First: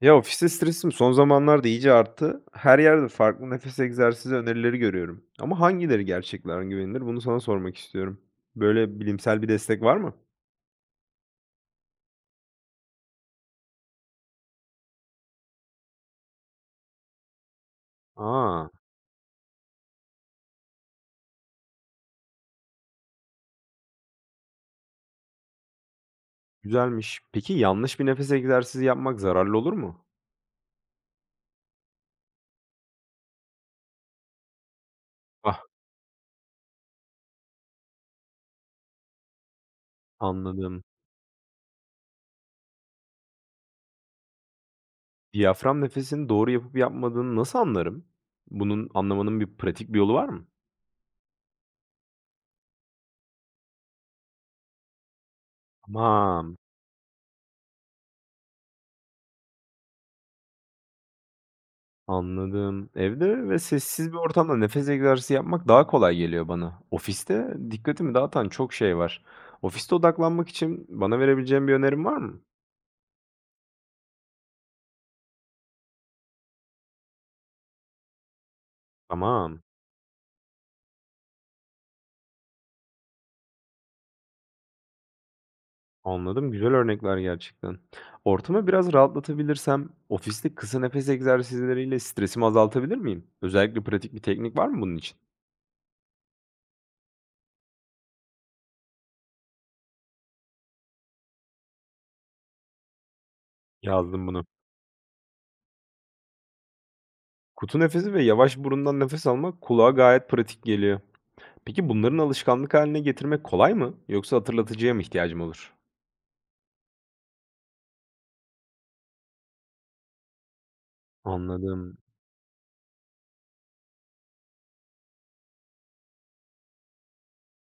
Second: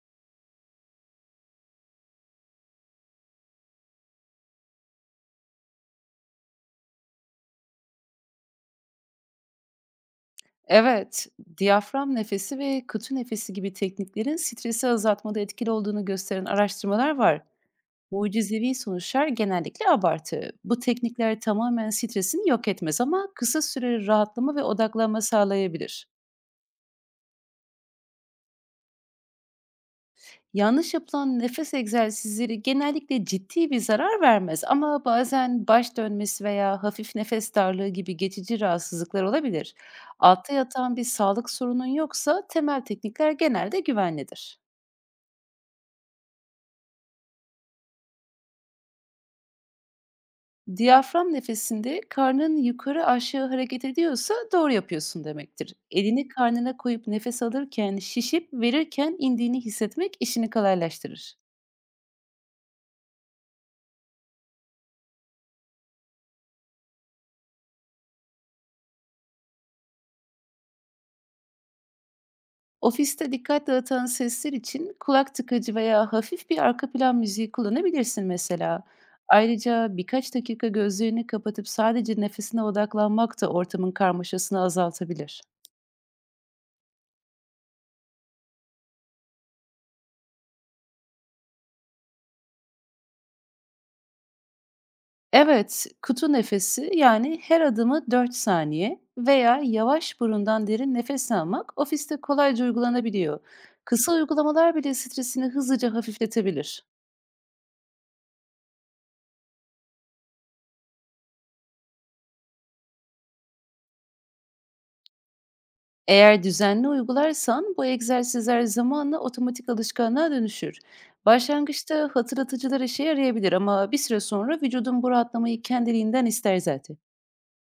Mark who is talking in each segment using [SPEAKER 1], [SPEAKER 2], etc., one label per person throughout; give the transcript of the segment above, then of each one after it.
[SPEAKER 1] Ya, ofiste stresim son zamanlarda iyice arttı. Her yerde farklı nefes egzersizi önerileri görüyorum. Ama hangileri gerçekten güvenilir? Bunu sana sormak istiyorum. Böyle bilimsel bir destek var mı?
[SPEAKER 2] Evet, diyafram nefesi ve kutu nefesi gibi tekniklerin stresi azaltmada etkili olduğunu gösteren araştırmalar var.
[SPEAKER 1] Aa,
[SPEAKER 2] Mucizevi sonuçlar genellikle abartı. Bu teknikler tamamen stresini yok etmez ama kısa süreli rahatlama ve odaklanma sağlayabilir.
[SPEAKER 1] güzelmiş. Peki yanlış bir nefes egzersizi yapmak zararlı olur mu?
[SPEAKER 2] Yanlış yapılan nefes egzersizleri genellikle ciddi bir zarar vermez ama
[SPEAKER 1] Ah,
[SPEAKER 2] bazen baş dönmesi veya hafif nefes darlığı gibi geçici rahatsızlıklar olabilir. Altta
[SPEAKER 1] anladım.
[SPEAKER 2] yatan bir sağlık sorunun yoksa temel teknikler genelde güvenlidir.
[SPEAKER 1] Diyafram nefesini doğru yapıp yapmadığını nasıl anlarım? Bunun anlamanın pratik bir yolu var mı?
[SPEAKER 2] Diyafram nefesinde karnın yukarı aşağı hareket ediyorsa doğru yapıyorsun demektir. Elini
[SPEAKER 1] Tamam.
[SPEAKER 2] karnına koyup nefes alırken şişip verirken indiğini hissetmek işini kolaylaştırır.
[SPEAKER 1] Anladım. Evde ve sessiz bir ortamda nefes egzersizi yapmak daha kolay geliyor bana. Ofiste dikkatimi dağıtan çok şey var. Ofiste odaklanmak için bana verebileceğin bir önerin var mı?
[SPEAKER 2] Ofiste dikkat dağıtan sesler için kulak tıkacı veya hafif bir arka plan müziği kullanabilirsin mesela.
[SPEAKER 1] Tamam.
[SPEAKER 2] Ayrıca birkaç dakika gözlerini kapatıp sadece nefesine odaklanmak da ortamın karmaşasını azaltabilir.
[SPEAKER 1] Anladım. Güzel örnekler gerçekten. Ortamı biraz rahatlatabilirsem ofiste kısa nefes egzersizleriyle stresimi azaltabilir miyim? Özellikle pratik bir teknik var mı bunun için?
[SPEAKER 2] Evet, kutu nefesi yani her adımı 4 saniye veya yavaş burundan derin nefes almak ofiste kolayca uygulanabiliyor. Kısa
[SPEAKER 1] Yazdım bunu.
[SPEAKER 2] uygulamalar bile stresini hızlıca hafifletebilir.
[SPEAKER 1] Kutu nefesi ve yavaş burundan nefes almak kulağa gayet pratik geliyor. Peki bunların alışkanlık haline getirmek kolay mı? Yoksa hatırlatıcıya mı ihtiyacım olur?
[SPEAKER 2] Eğer düzenli uygularsan bu egzersizler zamanla otomatik alışkanlığa dönüşür.
[SPEAKER 1] Anladım.
[SPEAKER 2] Başlangıçta hatırlatıcılar işe yarayabilir ama bir süre sonra vücudun bu rahatlamayı kendiliğinden ister zaten.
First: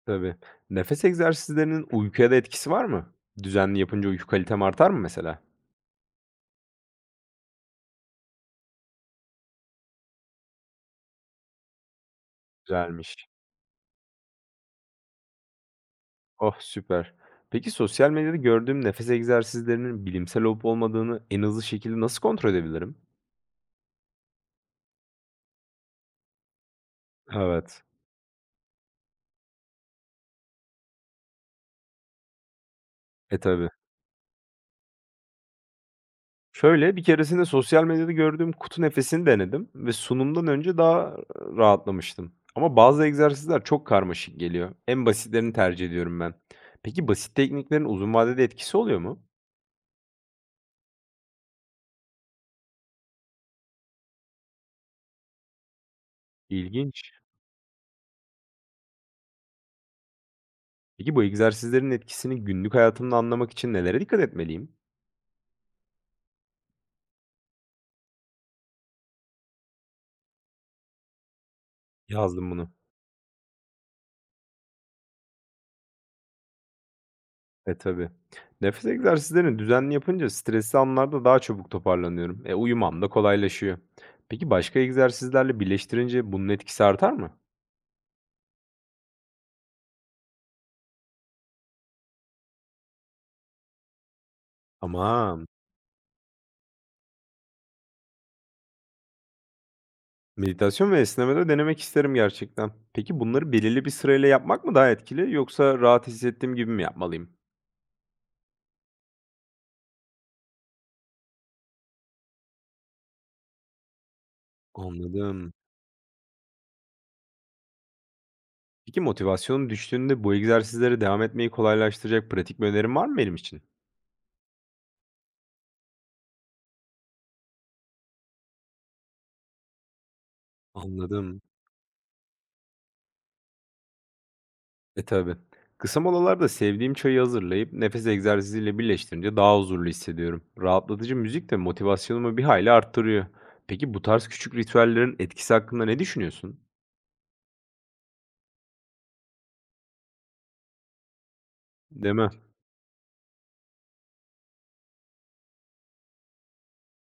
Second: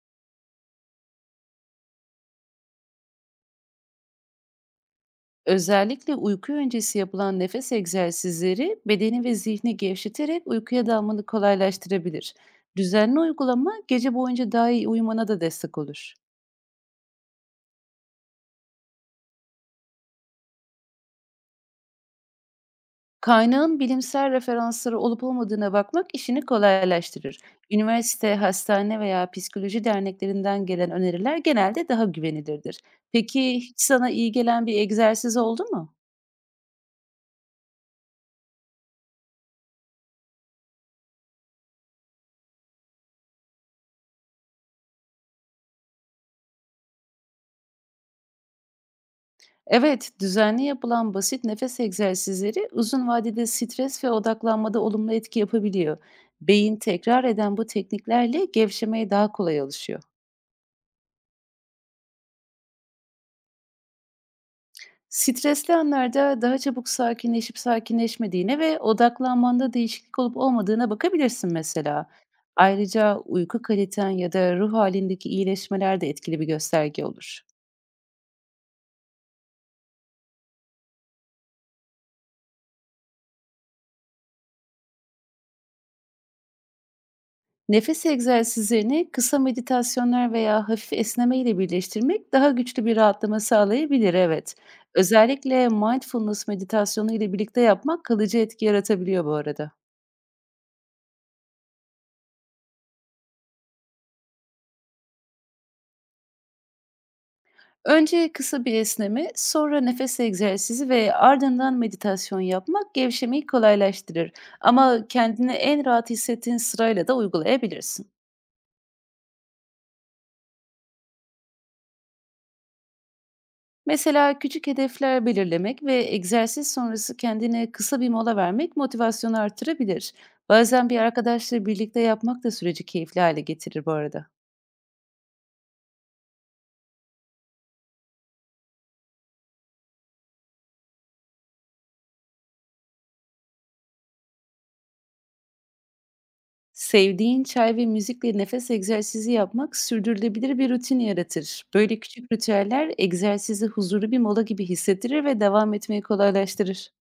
[SPEAKER 1] Tabii. Nefes egzersizlerinin uykuya da etkisi var mı? Düzenli yapınca uyku kalitem artar mı mesela?
[SPEAKER 2] Özellikle uyku öncesi yapılan nefes egzersizleri bedeni ve zihni gevşeterek uykuya dalmanı kolaylaştırabilir. Düzenli
[SPEAKER 1] Güzelmiş.
[SPEAKER 2] uygulama gece boyunca daha iyi uyumana da destek olur.
[SPEAKER 1] Oh, süper. Peki sosyal medyada gördüğüm nefes egzersizlerinin bilimsel olup olmadığını en hızlı şekilde nasıl kontrol edebilirim?
[SPEAKER 2] Kaynağın bilimsel referansları olup olmadığına bakmak işini kolaylaştırır.
[SPEAKER 1] Evet.
[SPEAKER 2] Üniversite, hastane veya psikoloji derneklerinden gelen öneriler genelde daha güvenilirdir.
[SPEAKER 1] E
[SPEAKER 2] Peki
[SPEAKER 1] tabii.
[SPEAKER 2] hiç sana iyi gelen bir egzersiz oldu mu?
[SPEAKER 1] Şöyle bir keresinde sosyal medyada gördüğüm kutu nefesini denedim ve sunumdan önce daha rahatlamıştım. Ama bazı egzersizler çok karmaşık geliyor. En basitlerini tercih ediyorum ben. Peki basit tekniklerin uzun vadede etkisi oluyor mu?
[SPEAKER 2] Evet, düzenli yapılan basit nefes egzersizleri uzun vadede stres ve odaklanmada olumlu etki yapabiliyor. Beyin
[SPEAKER 1] İlginç.
[SPEAKER 2] tekrar eden bu tekniklerle gevşemeye daha kolay alışıyor.
[SPEAKER 1] Peki bu egzersizlerin etkisini günlük hayatımda anlamak için nelere dikkat etmeliyim?
[SPEAKER 2] Stresli anlarda daha çabuk sakinleşip sakinleşmediğine ve odaklanmanda değişiklik olup olmadığına bakabilirsin mesela.
[SPEAKER 1] Yazdım bunu.
[SPEAKER 2] Ayrıca uyku kaliten ya da ruh halindeki iyileşmeler de etkili bir gösterge olur.
[SPEAKER 1] E tabii. Nefes egzersizlerini düzenli yapınca stresli anlarda daha çabuk toparlanıyorum. E uyumam da kolaylaşıyor. Peki başka egzersizlerle birleştirince bunun etkisi artar mı?
[SPEAKER 2] Nefes egzersizlerini kısa meditasyonlar veya hafif esneme ile birleştirmek daha güçlü bir rahatlama sağlayabilir, evet.
[SPEAKER 1] Tamam.
[SPEAKER 2] Özellikle mindfulness meditasyonu ile birlikte yapmak kalıcı etki yaratabiliyor bu arada.
[SPEAKER 1] Meditasyon ve esneme de denemek isterim gerçekten. Peki bunları belirli bir sırayla yapmak mı daha etkili yoksa rahat hissettiğim gibi mi yapmalıyım?
[SPEAKER 2] Önce kısa bir esneme, sonra nefes egzersizi ve ardından meditasyon yapmak gevşemeyi kolaylaştırır. Ama kendini
[SPEAKER 1] Anladım.
[SPEAKER 2] en rahat hissettiğin sırayla da uygulayabilirsin.
[SPEAKER 1] Peki motivasyonum düştüğünde bu egzersizlere devam etmeyi kolaylaştıracak pratik bir önerin var mı benim için?
[SPEAKER 2] Mesela küçük hedefler belirlemek ve egzersiz sonrası kendine kısa bir mola vermek motivasyonu artırabilir. Bazen bir
[SPEAKER 1] Anladım.
[SPEAKER 2] arkadaşla birlikte yapmak da süreci keyifli hale getirir bu arada.
[SPEAKER 1] E, tabii. Kısa molalarda sevdiğim çayı hazırlayıp nefes egzersiziyle birleştirince daha huzurlu hissediyorum. Rahatlatıcı müzik de motivasyonumu bir hayli arttırıyor. Peki bu tarz küçük ritüellerin etkisi hakkında ne düşünüyorsun?
[SPEAKER 2] Sevdiğin çay ve müzikle nefes egzersizi yapmak sürdürülebilir bir rutin yaratır. Böyle
[SPEAKER 1] Değil mi?
[SPEAKER 2] küçük ritüeller egzersizi huzurlu bir mola gibi hissettirir ve devam etmeyi kolaylaştırır.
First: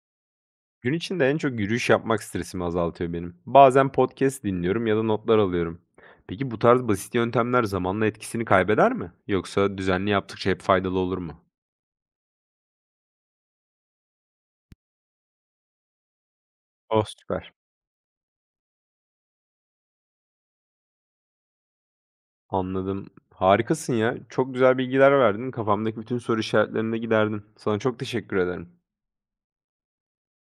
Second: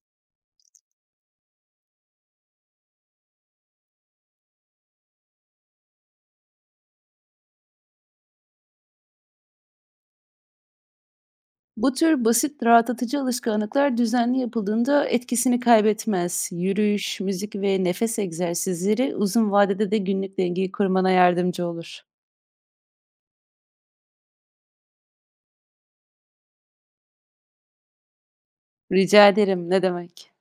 [SPEAKER 1] Gün içinde en çok yürüyüş yapmak stresimi azaltıyor benim. Bazen podcast dinliyorum ya da notlar alıyorum. Peki bu tarz basit yöntemler zamanla etkisini kaybeder mi? Yoksa düzenli yaptıkça hep faydalı olur mu?
[SPEAKER 2] Bu tür basit rahatlatıcı alışkanlıklar düzenli yapıldığında etkisini kaybetmez.
[SPEAKER 1] Oh,
[SPEAKER 2] Yürüyüş,
[SPEAKER 1] süper.
[SPEAKER 2] müzik ve nefes egzersizleri uzun vadede de günlük dengeyi kurmana yardımcı olur.
[SPEAKER 1] Anladım. Harikasın ya. Çok güzel bilgiler verdin. Kafamdaki bütün soru işaretlerini de giderdin. Sana çok teşekkür ederim.
[SPEAKER 2] Rica ederim, ne demek?